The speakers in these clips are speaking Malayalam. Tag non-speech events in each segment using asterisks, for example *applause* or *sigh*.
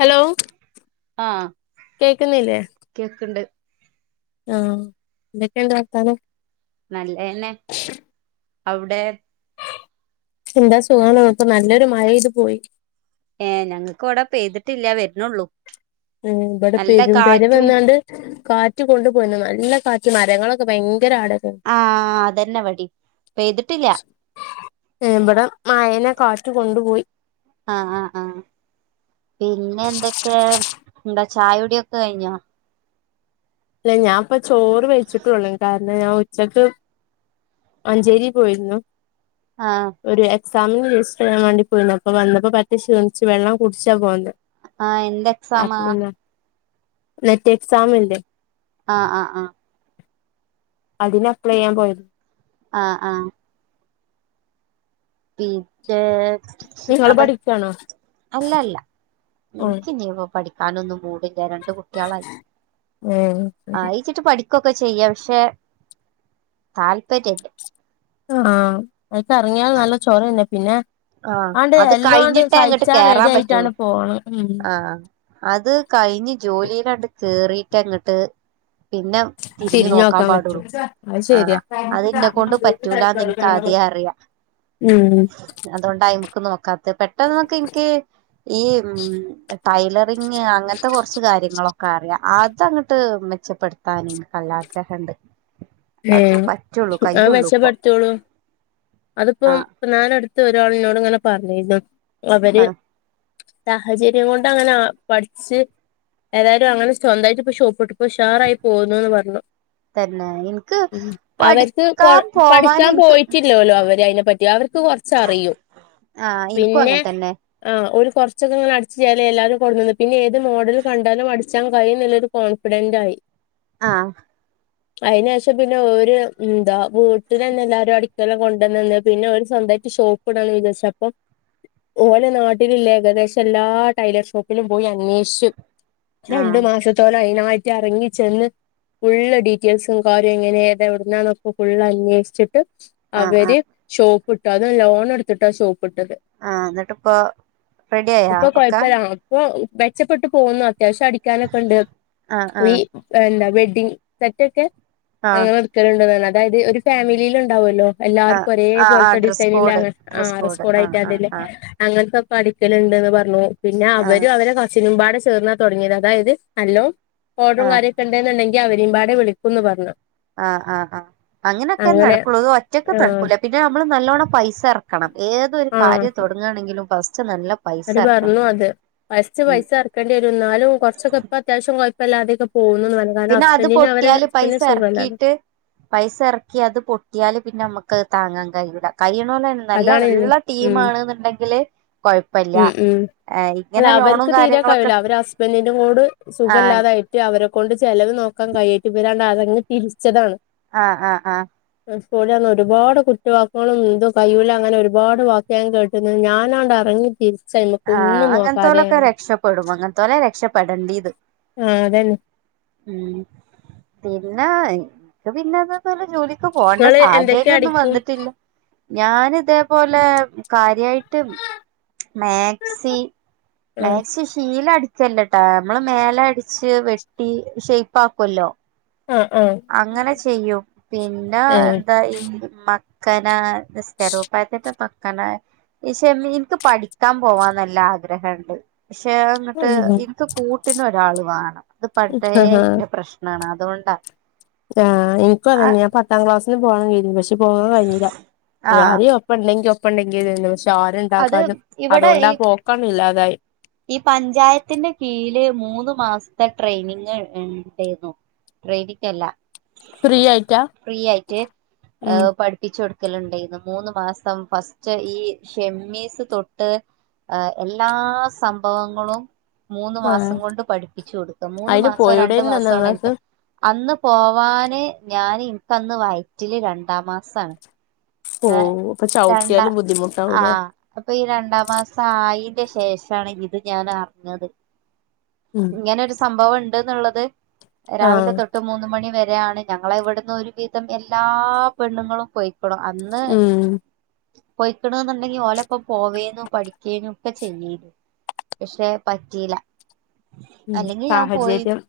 ഹലോ കേക്കുന്നില്ലേ കേക്ണ്ട് ആഹ് എന്തൊക്കെണ്ട് വർത്താനം? നല്ലതന്നെ അവ്ടെ എന്താ സുഖാണ്. ന്ക്ക് നല്ലൊരു മഴെയ്ത് പോയി ഏഹ് ഞങ്ങക്ക് ഇവിടെ പെയ്തിട്ടില്ല വര്നൊള്ളൂ ഏഹ്. ഇവടെ പെരും പെരവെന്നാണ്ട് കാറ്റ് കൊണ്ടു പോയിന്ന് നല്ല കാറ്റ് മരങ്ങളൊക്കെ ഭയങ്കര ആടാ ആഹ് അതന്നെ വടിം. പെയ്തിട്ടില്ല ഏഹ്. ഇബടെ മയനെ കാറ്റ് കൊണ്ടുപോയി ആഹ് ആഹ് ആഹ് പിന്നെ എന്തൊക്കെ, എന്താ ചായ കുടിയൊക്കെ കഴിഞ്ഞോ? ല്ല ഞാൻ ഇപ്പ ചോറ് വെയ്ച്ചിട്ടൊള്ളു. കാരണം ഞാൻ ഉച്ചക്ക് മഞ്ചേരി പോയിര്ന്നു ആഹ് ഒരു എക്സാമിന് രജിസ്റ്റർ ചെയ്യാൻ വേണ്ടി പോയിന്നു അപ്പൊ വന്നപ്പം പറ്റേ ക്ഷീണിച്ചു. വെള്ളം കുടിച്ചാ പോന്നെ. ആഹ് എന്ത് അപ്പ എക്സാമാ പിന്നെ. നെറ്റ് എക്സാം ല്ലേ ആഹ് ആഹ് ആഹ് അതിന് അപ്ലൈ ചെയ്യാൻ പോയത് ആഹ് ആഹ് പിന്നെ നിങ്ങള് അപ്പൊ. പഠിക്കാണോ അല്ലല്ല. ഉം ഇൻക്ക് ഇഞ്ഞിപ്പോ പഠി ക്കാനൊന്നും മൂടില്ല. രണ്ട് കുട്ട്യാളായി. ഉം ആയി ച്ചിട്ട് പഠിക്കുകൊക്കെ ചെയ്യ പക്ഷെ താല്പര്യല്ല ആഹ് അയിക്കെറങ്ങിയാ നല്ല ചൊറന്നെ. പിന്നെ ആഹ് ആണ്ട് അത് എല്ലതും ആണ്ട് കഴിഞ്ഞിട്ടേ അങ്ങട്ട് സയിച്ചാൻ റെഡി കേറാൻ പറ്റുള്ളൂ ആയിട്ടാണ്ട് പോണം. ഉം ആഹ് അത് കഴിഞ് ജോലിയിലണ്ട് കേറിീട്ട അങ്ങട്ട് പിന്നെ തിരിഞ്ഞു നോക്കാൻ തിരിഞ്ഞോക്കാൻ പറ്റോ പാടുള്ളൂ അത് ആ ശരിയാ അതിന്നേ കൊണ്ട് പറ്റൂലന്ന് എനക്ക് ആദ്യേ അറിയ ഉം അതുകൊണ്ടാ അയിമക്കൊന്നും വക്കാത്തെ. പെട്ടെന്ന് ഒക്കെ എനിക്ക് ഈ ഉം ടൈലറിങ് അങ്ങനത്തെ കുറച്ച് കാര്യങ്ങളോ ക്കറിയാം. അതങ്ങട്ട് മെച്ചപ്പെടുത്താൻ എനക്ക് നല്ല ആഗ്രഹണ്ട്. അതൊക്കെ ലേണു. പറ്റുള്ളൂ ആഹ് കയ്യുള്ളൂ ഇപ്പൊ മെച്ചപ്പെടുത്തിയോളൂ. അതിപ്പം ആഹ് ഞാനടുത്ത് ഒരാളിന്നോട് ഇങ്ങനെ പറഞ്ഞിരുന്നു. അവര് ആഹ് സാഹചര്യം കൊണ്ട് അങ്ങനെ പഠിച്ച് ഏതായാലും അങ്ങനെ സ്വന്തായിട്ട് ഇപ്പൊ ഷോപ്പിട്ടു. ഇപ്പൊ ഉഷാറായി പോകുന്നു എന്ന് പറഞ്ഞു. തന്നെ എനി ഉം അവര്ക്ക് കൊഴ പഠിക്കാൻ എനിക്ക് പോയിട്ടില്ലാലോ അവര് അതിനെ പറ്റി. അവർക്ക് കൊറച്ച് അറിയും. ആഹ് ഇനിക്കും അങ്ങനെ തന്നെ. ആഹ് ഒരു കുറച്ചൊക്കെ ഇങ്ങനെ അടിച്ച് കഴിഞ്ഞാല് എല്ലാരും കൊണ്ടന്നു തന്നു. പിന്നെ ഏത് മോഡൽ കണ്ടാലും അടിച്ചാൻ കഴിയും എന്നൊരു കോൺഫിഡന്റ് ആയി. ആഹ്. അയ്ന് ശേഷം പിന്നെ ഓര് എന്താ വീട്ടിലന്നെ എല്ലാരും അടിക്കാനെല്ലാം കൊണ്ടന്ന് തന്ന്. പിന്നെ ഓര് സ്വന്തമായിട്ട് ഷോ പ്പിടാന്ന് വിചാരിച്ച് അപ്പം ഓല് നാട്ടിലില്ലേ ഏകദേശം എല്ലാ ടൈലർ ഷോപ്പിലും പോയി അന്വേഷിച്ചു. രണ്ടു ആഹ് മാസത്തോളം അതിനായിട്ടെറങ്ങിച്ചെന്ന് ഫുള്ള് ഡീ റ്റെയ്ൽസും കാര്യം എങ്ങനേ ഏതാ എവിടുന്നാന്നൊക്കെ ഫുള്ള് അന്വേഷിച്ചിട്ട് ആഹ് ആഹ് അവര് ഷോപ്പ് ഇട്ടു. അതും ലോൺ എടുത്തിട്ടാ ഷോപ്പ് ഇട്ടത്. ആഹ് എന്നിട്ടിപ്പോ റെഡി ആയാ ഇപ്പൊ ഒക്കെ കുഴപ്പില്ല. ഇപ്പൊ മെച്ചപ്പെട്ട് പോന്നു. അത്യാവശ്യം അടി ക്കാനൊക്കെണ്ട്. ആഹ് ഈ ആഹ് എന്താ വെഡ്ഡിങ്ങ് സെറ്റൊക്കെ ആഹ് അങ്ങനെ എടു ക്കലുണ്ട് പറഞ്ഞ്. അതായത് ഒരു ഫാമിലിയിൽ ഉണ്ടാവല്ലോ ആഹ് എല്ലാവർക്കും ഒരേ ആഹ് ആഹ് പോലത്തെ ഡ്രസ് ഡിസൈനിലെ കോഡ് ആഹ് ഡ്രസ് കോഡ് ആഹ് ആഹ് കോഡായിട്ടാല്ലെലെ ആഹ് അങ്ങനത്തൊക്കെ അടിക്കലുണ്ട്ന്ന് പറഞ്ഞു. പിന്നെ ആഹ് അവരും അവരുടെ കസ് സ്സിനും പാടെ ചേർന്നാ തുടങ്ങിയത്. അതായത് നല്ലോം ഓർഡറും ആഹ് കാര്യൊക്കെ ഉണ്ടെന്നുണ്ടെങ്കി അവരേം പാടെ വിളിക്കുന്ന് പറഞ്ഞ്. ആഹ് ആഹ് ആഹ്. അങ്ങനെയൊക്കെ നടക്കുള്ളൂ. അത് ഒറ്റയ്ക്ക് നടക്കൂല. പിന്നെ നമ്മള് നല്ലോണം പൈസ ഇറക്കണം. ഏതൊരു ആ കാര്യം തുട ങ്ങാണെങ്കിലും ഫസ്റ്റ് നല്ല പൈസ അത് ഇറക്കണം പറഞ്ഞു അത്. ഫസ്റ്റ് ഉം പൈസ ഇറ ക്കേണ്ടി വരും. എന്നാലും കുറച്ചൊക്കെ ഇപ്പ അത്യാവശ്യം കുഴപ്പമില്ലാതെയൊക്കെ പോകുന്നെന്ന് പറഞ്ഞ് പിന്നെ അത് പൊട്ടിയാലും പൈസ ഇറക്കിയിട്ട് പൈസ ഇറക്കി അത് പൊട്ടിയാല് പിന്നെ നമുക്കത് താങ്ങാൻ കഴിയൂല. കഴിയണ പോലന്നെ നല്ല അതാണ് ഉള്ള ഉം ടീമാണ് എന്നുണ്ടെങ്കില് കൊഴപ്പല്ല. ഉം ഉം അല്ല ഇങ്ങനെ ലോണും അവർക്ക് തീരെ കാര്യങ്ങളൊക്കെ കഴിവില്ല. അവര് ഹസ്ബൻറിൻ്റെ കൂട് സുഖം ആഹ് ഇല്ലാതായി ട്ട് അവരെ കൊണ്ട് ചെലവ് നോക്കാൻ കഴിയാഞ്ഞിട്ട് ഇവരാണ്ട് അറങ്ങ് തിരിച്ചതാണ്. ആഹ് ആഹ് ആഹ്. സ്കൂളിൽ വന്ന് ഒരുപാട് കുത്തുവാക്കുകളും എന്തും കയ്യൂല അങ്ങനെ ഒരുപാട് വാക്ക് ഞാൻ കേട്ടുന്ന്. ഞാനാണ്ട് ഇറങ്ങിതിരി ആഹ് അങ്ങനെത്തോലൊക്കെ രക്ഷപ്പെടും. അങ്ങനത്തോലെ രക്ഷപ്പെടെണ്ടീത്. ആഹ് അതന്നെ. ഉം പിന്നെ എനിക്ക് പിന്നെ അതൊക്കല്ല ജോലി ക്കു പോകണ്ട ഇങ്ങള് എന്തൊക്കെ സാഹചര്യം ഒന്നും അടിക്കും വന്നിട്ടില്ല. ഞാനിതേപോലെ കാര്യായിട്ട് മാക്സി ആ മാക്സി ഷീല അടി ച്ചല്ലെട്ടാ നമ്മള് മേലെ അടിച്ച് വെട്ടി ഷെയ്പ്പ് ആക്കുവല്ലോ. ആഹ് ആഹ് അങ്ങനെ ചെയ്യും പിന്നെ എന്താ ഈ മക്കനാ നിസ്കാര കുപ്പായത്തിൻ്റെ മ കാരണം ഷെ മീ ഈ എനിക്ക് പഠിക്കാൻ പോവാ നല്ല ആഗ്രഹണ്ട്. പക്ഷെ അതങ്ങട്ട് എനിക്ക് കൂട്ടിന് ഒരാൾ വേണം അത് പണ്ടേ ആഹാ ഇന്റെ പ്രശ്നം. ണ് അതുകൊണ്ടാ. ആഹ എനിക്കും അത ന്ന ഞാൻ പത്താം ക്ലാസ്സിന് പോകണം കരുതി നെ പക്ഷെ പോകൻ കഴിഞ്ഞില്ല ആഹ് ആരെയും ഒപ്പ ഒപ്പ ണ്ടെങ്കി ഒപ്പ ണ്ടെങ്കിന്നിന്ന് പക്ഷെ ആരും അത് ഉണ്ടാകാന്ന ഇവിടെ അതുകൊണ്ടാ ഈ പോക്കില്ലാതായി. ഈ പഞ്ചായത്തിന്റെ കീഴില് മൂന്ന് മാസത്തെ ട്രെയിനിങ് ഇണ്ടായിരുന്നു. ട്രെയിനിങ് അല്ല ഫ്രീ ആയിട്ടാ ഫ്രീ ആയിട്ട് ഉം പഠി പ്പിച് കൊടുക്കലുണ്ടെന്നി മൂന്ന് മാസം ഫസ്റ്റ് ഈ ഷെമ്മീസ് തൊട്ട് എല്ലാ സംഭവങ്ങളും മൂന്ന് ആഹ് മാസം കൊണ്ട് പഠിപ്പിച്ചു കൊടുക്ക മൂന്ന് അയിന് മാസം രണ്ടു പോയൂടേരുന്നോ ഞങ്ങൾക്ക് മാസാണെന്റെ. അന്ന് പോവാന് ഞാന് ഇനിക്ക് അന്ന് വായിറ്റില് രണ്ടാം മാസാണ്. ഓ അപ്പ രണ്ടാ ചൗട്ടിയാലും ബുദ്ധിമുട്ടാവും ലെ. ആഹ് അപ്പൊ ഈ രണ്ടാം മാസം ആയിന്റെ ശേഷാണ് ഇത് ഞാൻ അറിഞ്ഞത്. ഉം ഇങ്ങനൊരു സംഭവം ഉണ്ട് എന്നുള്ളത് രാവിലെ ആഹ് തൊട്ട് മൂന്ന് മണി വരെ യാണ് ഞങ്ങളെ ഇവിടുന്ന് ഒരു വിധം എല്ലാ പെണ്ണുങ്ങളും പോയിക്ക്ണു അന്ന്. ഉം പൊയിക്ണു ന്നുണ്ടെങ്കി ഓലൊപ്പം പോവേനു പഠിക്കേന്നും ഒക്കെ ചെയ്യേനു. പക്ഷെ പറ്റിയില്ല. ഉം അല്ലെങ്കിൽ ഞാൻ പോയിരുന്നു സാഹചര്യം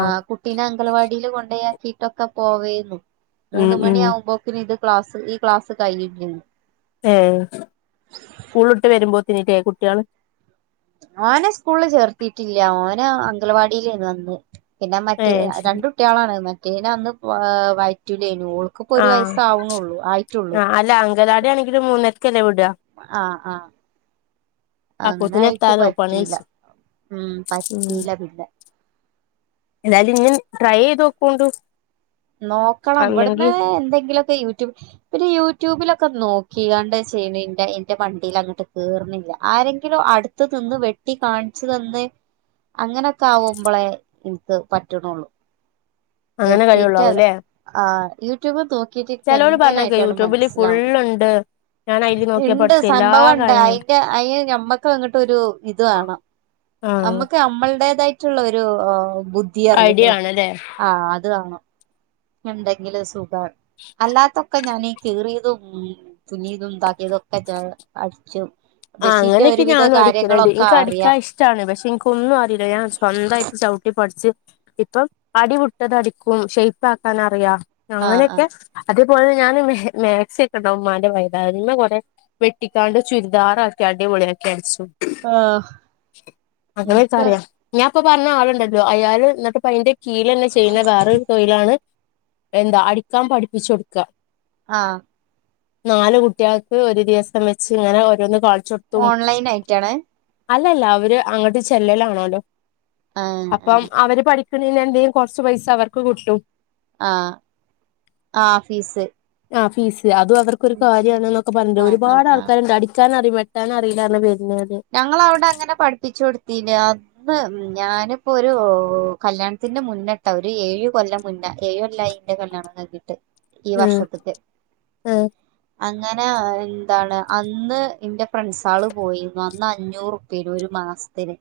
ആ കുട്ടീനെ അംഗൽവാടിൽ കൊണ്ടോ യാ കിട്ട്. ഒക്കെ പോവേന്നു ഉം മൂന്ന് ഉം മണിയ ആകുമ്പോക്കിന് ഇത് ക്ലാസ് ഈ ക്ലാസ്സ് കഴിയേരുന്നു. ഏ സ്കൂളിട്ട് വരുമ്പോത്തിന് കുട്ടിയാള് ഓനെ സ്കൂളില് ചേർത്തിട്ടില്ല ഓനെ അംഗലവാടിയിലാണ് അന്ന്. പിന്നെ മറ്റേ ഏഹ് ശരി രണ്ട് കുട്ടികളാണ് മറ്റേതിനെ അന്ന് വയറ്റിലേന്നു. ഇപ്പൊ ഒരു ആഹ് വയസ് ആവുന്നുള്ളൂ ആയിട്ടൊള്ളൂ. ആഹ് അല്ല അങ്കലാടി ആണെങ്കിലും മൂന്നരക്കല്ലേ വിട. ആഹ് ആഹ അപ്പോത്തിന് അങ്ങനായിട്ട് എത്താലോ പണി പറ്റില്ല കഴിച്ച് ഉം പറ്റില്ല പിന്നെ. എതായാലും ഇഞ്ഞും ട്രൈ ചെയ്ത് നോ കോണ്ടൊ. നോക്കണം ഇവിടുന്ന് എന്തെങ്കിലുമൊക്കെ യൂട്യൂബ്. പിന്നെ യൂട്യൂബിലൊക്കെ നോക്കി കാണ്ട് ചെയ്യ്ണ ഇന്റെ ഇന്റെ മണ്ടെ ൽ അങ്ങട്ട് കേറുന്നില്ല ആരെങ്കിലും അടു ത്ത് നിന്ന് വെട്ടി കാണിച്ചു തന്ന് അങ്ങനെയൊക്കെ ആകുമ്പോളേ ഇനിക്ക് പറ്റണൊള്ളൂ. അങ്ങനെ കഴിവുള്ളാവൂല്ലേ? ആ യൂട്യൂബ് നോക്കിട്ടി നിക്ക് പറഞ്ഞേക്കാ എങ്ങനായിട്ടാണ് യൂട്യൂബില് മനസ്സിലാവുന്നില്ല. ഫുള്ളുണ്ട് ഞാൻ അയില് നോക്കിയാ ഇണ്ട് പഠിച്ച എല്ലാ സംഭവണ്ട് കാര്യങ്ങളും അയിന്റെ അയിന് ഞമ്മക്ക് അങ്ങി ട്ടൊരു ഇത് വേണം. ആഹ് നമ്മക്ക് നമ്മളുടേതായിട്ടുള്ള ഒരു ബുദ്ധി പറയല്ലോ? അല്ലേ ആ അത് വാണം എന്തെങ്കിലും സുഖാണ് അല്ലാത്തൊക്കെ ഞാനീ കീറിയതും തുനിയതും താക്കിയതും ഒക്കെ അടിച്ചും. ആ അങ്ങനൊക്കെ ഞാനും അടിക്കുന്നുണ്ട് എനിക്ക് അടിക്കാൻ അറിയാം ഇഷ്ട ഇഷ്ടാണ് പക്ഷെ എനിക്കൊന്നും അറിയില്ല ഞാൻ സ്വന്തമായിട്ട് ചവിട്ടി പഠിച്ച് ഇപ്പം അടി വിട്ടത് അടിക്കും ഷെയ്പ്പാക്കാൻ അറിയാം അങ്ങനെയൊക്കെ ആഹ് അതേപോലെ ഞാൻ മാക്സിയൊക്കെ ഉണ്ട് ഉമ്മാന്റെ പ യേത് കൊറെ വെട്ടിക്കാണ്ട് ചുരുദാറൊക്കെ ദാറാക്കി അടി പൊളിയാക്കി അടിച്ചും ആഹ് അങ്ങനൊക്കെ എനിക്ക് അറിയാ. ഞാൻ ഇപ്പൊ പറഞ്ഞ ആളുണ്ടല്ലോ അയാള് എന്നിട്ട്പ്പ അന്റെ കീയിലെന്നെ ചെയ്യുന്ന വേറൊരു തൊഴിലാണ് എന്താ അടിക്കാൻ പഠിപ്പിച്ചു കൊടുക്ക. ആഹ് നാല് കുട്ടികൾക്ക് ഒരു ദിവസം വെച്ച് ഇങ്ങനെ ഓരോന്ന് കാണിച്ചൊട്ക്ക. ഓൺലൈൻ ആയിട്ടാണ് അല്ലല്ല അവര് അങ്ങോട്ട് ചെല്ലലാണോലൊ ആഹ് അപ്പം ആഹ് അവര് പഠിക് പിന്നെ ഇഞ്ഞ് എന്തേലും കൊറച്ച് പൈസ അവർക്ക് കിട്ടും ആഹ് ആഹ് ഫീസ് ആഹ് ഫീസ് അതും അവർക്കൊരു കാര്യാണ്നൊക്കെ പറിണ്ട് ആഹ് ആഹ് ഒരുപാട് ആഹ് ആൾക്കാര്ണ്ട് അടി ക്കാനറിം വെട്ടാന് അറീലാന്നർണ് വെര്നോര് ഞങ്ങളവടെ അങ്ങനെ പഠിപ്പിച്ചു കൊടുത്തീന് ആ ബ് മ് ഞാന്പ്പൊ ഒരു കല്യാൺത്തിന്റെ മുന്നെട്ടതാ ഒര് ഏഴ് കൊല്ലം മുന്നെ ഏഴുകൊല്ലായി ഇന്റെ കല്യാണം കൈകീട്ട് ഈ ഉം വർഷത്ത്ക്ക് ഉം അങ്ങനെ അ ഇൻന്താണ് അന്ന് ഇന്റെ ഫ്രണ്ട്സാള് പോയി അന്ന് അഞ്ഞൂറുപ് വെരും ഒരു മാസത്തിന്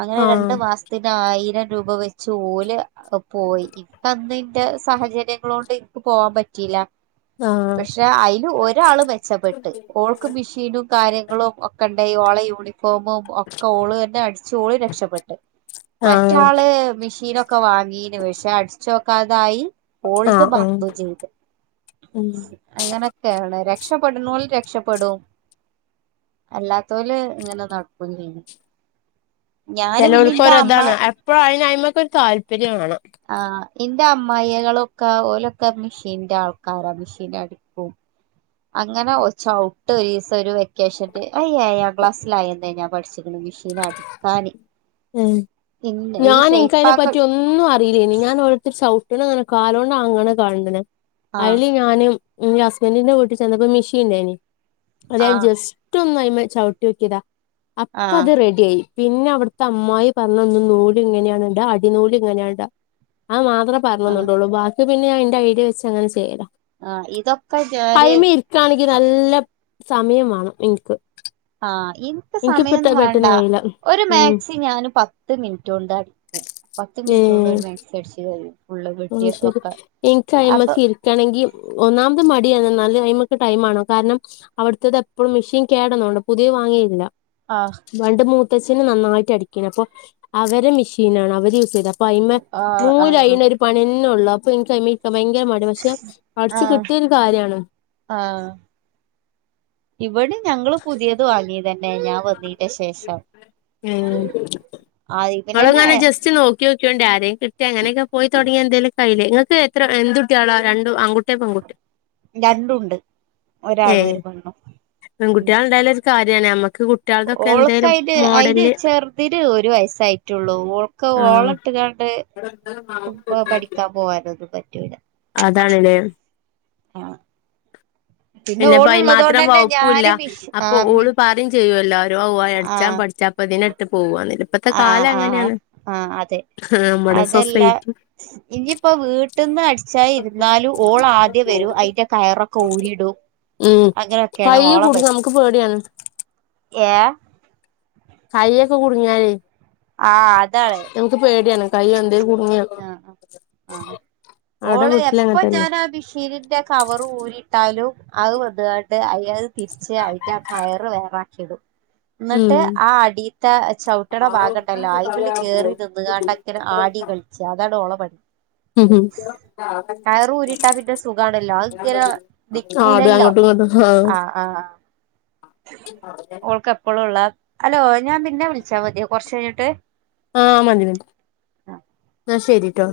അങ്ങനെ രണ്ട് ആഹ് മാസ് ത്തിന് ആയിരം രൂപ വെച്ച് ഓല് അപോയി ഇക്കഅന്ന് ഇന്റെ സാഹചര്യങ്ങളോണ്ട് ഇൻക്ക് പോവാൻ പറ്റ് റ്റില ആഹ് പക്ഷെ ഐല് ഒരാള് മെച്ചപ്പെട്ട് ഓൾ ഇക്ക് മ്ഷീനും കാര്യങ്ങളും ഒക് ഒക്കെണ്ട് ഓളെ യൂണിഫോമും ഒക്ക ഓള് എന്നെ അടിച്ചു ഓള് രക്ഷപ്പെട്ട് ആഹ് മറ്റാള് മെഷീനൊ ക്ക വാങ്ങീന് വെക്ഷെ അടിച്ചോക്കാതായി ഓൾത് ആഹ് ആഹ് മർന്നും ചെയ്ത് ഉം അങ്ങനെക്കേണ് രക്ഷപ്പെട്ണോൽ രക്ഷപ്പെടും അല്ലാ ത്തോല് ഇങ്ങനെ നട്ക്കും ചെയും ചെലോൽക് അമ്മ ഒര്താണ് എപ്പൊ ഐന് ഐമക്കൊരു താല്പര്യംവാണം ആഹ് ഇന്റെ അമ്മായെകളൊക്കെ ഓലൊക്കെ മെഷീന്റെ ആൾക്കാരാ മെഷീനടി അങ്ങനെ ഒര് ചൗട്ട് ഒരീസം ഒരു വെക്കേഷൻല് ഐഏയാം ക്ലാസ്സ്ലായെന്നെ ഞാൻ പഠിച്ച്ക്ക്ണ് മ്ഷീനടി പാനി ഉം ഞാന് ഇൻക്ക ഷെയ്പ്പാക്ക ഐനെപ്പറ്റി ഒ ന്നും അറീലേന് ഞാൻ ഓരോര്ത്തര് ചൗട്ട്ണ് ഇങ്ങനെ കാലോണ്ട് ആങ്ങ്ണെ കാണ്ട്ണ് ആഹ് ഐല് ഞാനും ഇന്റെ ഹസ്ബന്റിന്റെ വീട്ടിൽ ചെന്നപ്പൊ മ്ഷീൻ ഇണ്ടായ്ന് അത് ഞാൻ ആഹ് ജെസ് റ്റ് ഒന്ന് ഐമെ ചൗട്ട്യോക്കേതാ അപ്പ ആഹ് അത് റെഡിയായി പിന്നെ അവ്ട് ത്തെ അമ്മായി പർണന്നു നൂല് ഇങ്ങനെയാണ് ഇടാ അടി നൂല് ഇങ്ങനെയാട അത് മാത്രം ആഹ് പർണന്ന്ണ്ടൊള്ളൂ ബാക്കി പിന്നെ ഞാൻ ഇന്റെ ഐഡിയ വെച്ച് അങ്ങനെ ചെയ്യലാ ആഹ് ഇതൊക്കെ ഞാന് ഐമെ ഇരിക്കാണെങ്കി നല്ലപ് സമയം വാണം ഇൻക്ക് ആഹ് ഇൻക്ക് സമയൊന്നും വാണ്ട കഴിയില്ല ഒരു ഉം മാക്സി ഞാന് പത്ത് മിൻറ്റോണ്ട് അടിക്കും പത്ത് മിൻറ്റോണ്ട് ഒരു മക്സി അടിച്ച് കഴിയും ഫുളള് വെ അത്ശെരി എൻക്ക് ഐമക്കി ര്ക്കണെങ്കി ഒന്നാമത് മടിയാണ് ഇന്നാല് ഐമക്ക് ടൈംമാണം കാരണം അവട്ത്തത് എപ്പഴും മെഷീൻ കേടന്നോണ്ട് പുതിയത് വാങ്ങിയേ ചെയ്തില ആഹ് പണ്ട് മൂത്തച്ഛന് നന്നായിട്ട് അടിക്കെനു അപ്പൊ അവരെ മിഷീനാണ് അവര് യൂസ് ചെയ്തതാ ഇപ്പൈമെ ആഹ് നൂൽ ആഹ് ഐനൊരു പണ്യന്നെ ഒള്ളൂ അപ്പൊ ഇൻക്ക് ഐമ്മെരിക്കാൻ ഭയങ്കര മടി പക്ഷെ അടിച്ച് ആഹ് കിട്ടിയാ ഒരു കാര്യാണ് ആഹ് ഇവടിം ഞങ്ങള് പുതിയത് വാങ്ങിയതെന്നെ ഞാൻ വെർതെര്ന്ന് ഏഹ് ആഹ് ഇതിലന്നെ ഇങ്ങളെങ്ങാനെ ജസ്റ്റ് നോക് ക്യോക്കോണ്ട് ആരേങ്കി കിട്ടാ അങ്ങനെയെക്കെ പോയി താെടങ്ങിയാ എന്തേലും കാഴിലെ നിങ്ങൾക്ക് എത്ര എന്തുട്ടിയേളാ രണ്ടും ആങ്കു രണ്ടുണ്ട് ഒരാണും ഒര്പെണ്ണും പെങ്കുട്ട്യേള് ഇണ്ടായാലെ ഒര്കാര്യാണ് അമ്മക്ക് കുട്ട്യ ഓൾക്കൈന് ഐന് ചെർതിന് ഒരു വയസ്സായിട്ടാെള്ളൂ ഓൾക്ക് ഓളെ ഇട്ട്കാണ്ട് എടോ ഇന്നെലെ മ പുപ്പൊപഠിക്കാൻ പോകാനാെന്നും പറ്റൂല അതാണ്ലേ ഏള പിന്നെപ്പൈ മാത്രം വകുപ്പൂല്ല ഞാന് മിഷ് അപ്പൊ ആഹ് മി ഓള് പറിം ചെയ്യാെല്ലാരും പോ അടിച്ചാ ആഹ് പഠിച്ചാൽ പതിനെട്ട് പോവാ ഇപ്പത്തെ ആഹ് കാലം ആഹ് അങ്ങനെയാണ്. ആഹ് അതെ നമ്മടെ അതല്ല സൊസൈറ്റി ഇനിയിപ്പോ വീട്ടിന്ന് അടിച്ചാനായി ഇരുന്നാലും, ഓൾ ആദ്യം വരും. അയ്ന്റെ കയറൊക്കെ ഊരിടും ഉം കൈ കുടുങ്ങും നമുക്ക് പേടിയാണ് എഹ് കൈയൊക്കെ കുടുങ്ങിയാല്. ആഹ് അതാണ്. നമക്ക് പേടിയാണ് കയ്യ എന്തേ കുടുങ്ങിയ ആഹ് ആഹ് ആഹ് അവിടെ ഓള് വീട്ടിലങ്ങെ എപ്പൊ തന്നെ ഞാൻ അത് ശീലിറ്റ കവർ ഊരിട്ടാലും അഹ് വന്നിട്ട് അയൽ അത് തിരിച്ചി ആ കയറ് വേറാക്കിടും *inaudible* എന്നിട്ട് ആ അടിലത്തെ ചവിട്ടണ ഭാഗം ഉണ്ടല്ലോ, അയിമല് കേറി നിന്നുകാണ്ട ആടി കളിച്ച. അതാണ് ഓള പണി ഉം ആഹ് കയറ് ഊരിയിട്ടാ പിന്നെ സുഖാണല്ലോ അത് ഇങ്ങനെ അത് നിക്കൂലല്ലോ അങ്ങോട്ടും ഇങ്ങോട്ടും ആഹ്. ഓൾക്ക് എപ്പോഴുംള്ള ഹലോ ഞാൻ പിന്നെ വിളിച്ചാൽ മതിയാ കുറച്ച് കഴിഞ്ഞിട്ട് ആഹ് മതി മതി. ആ ഇന്നാ ശരിട്ടോ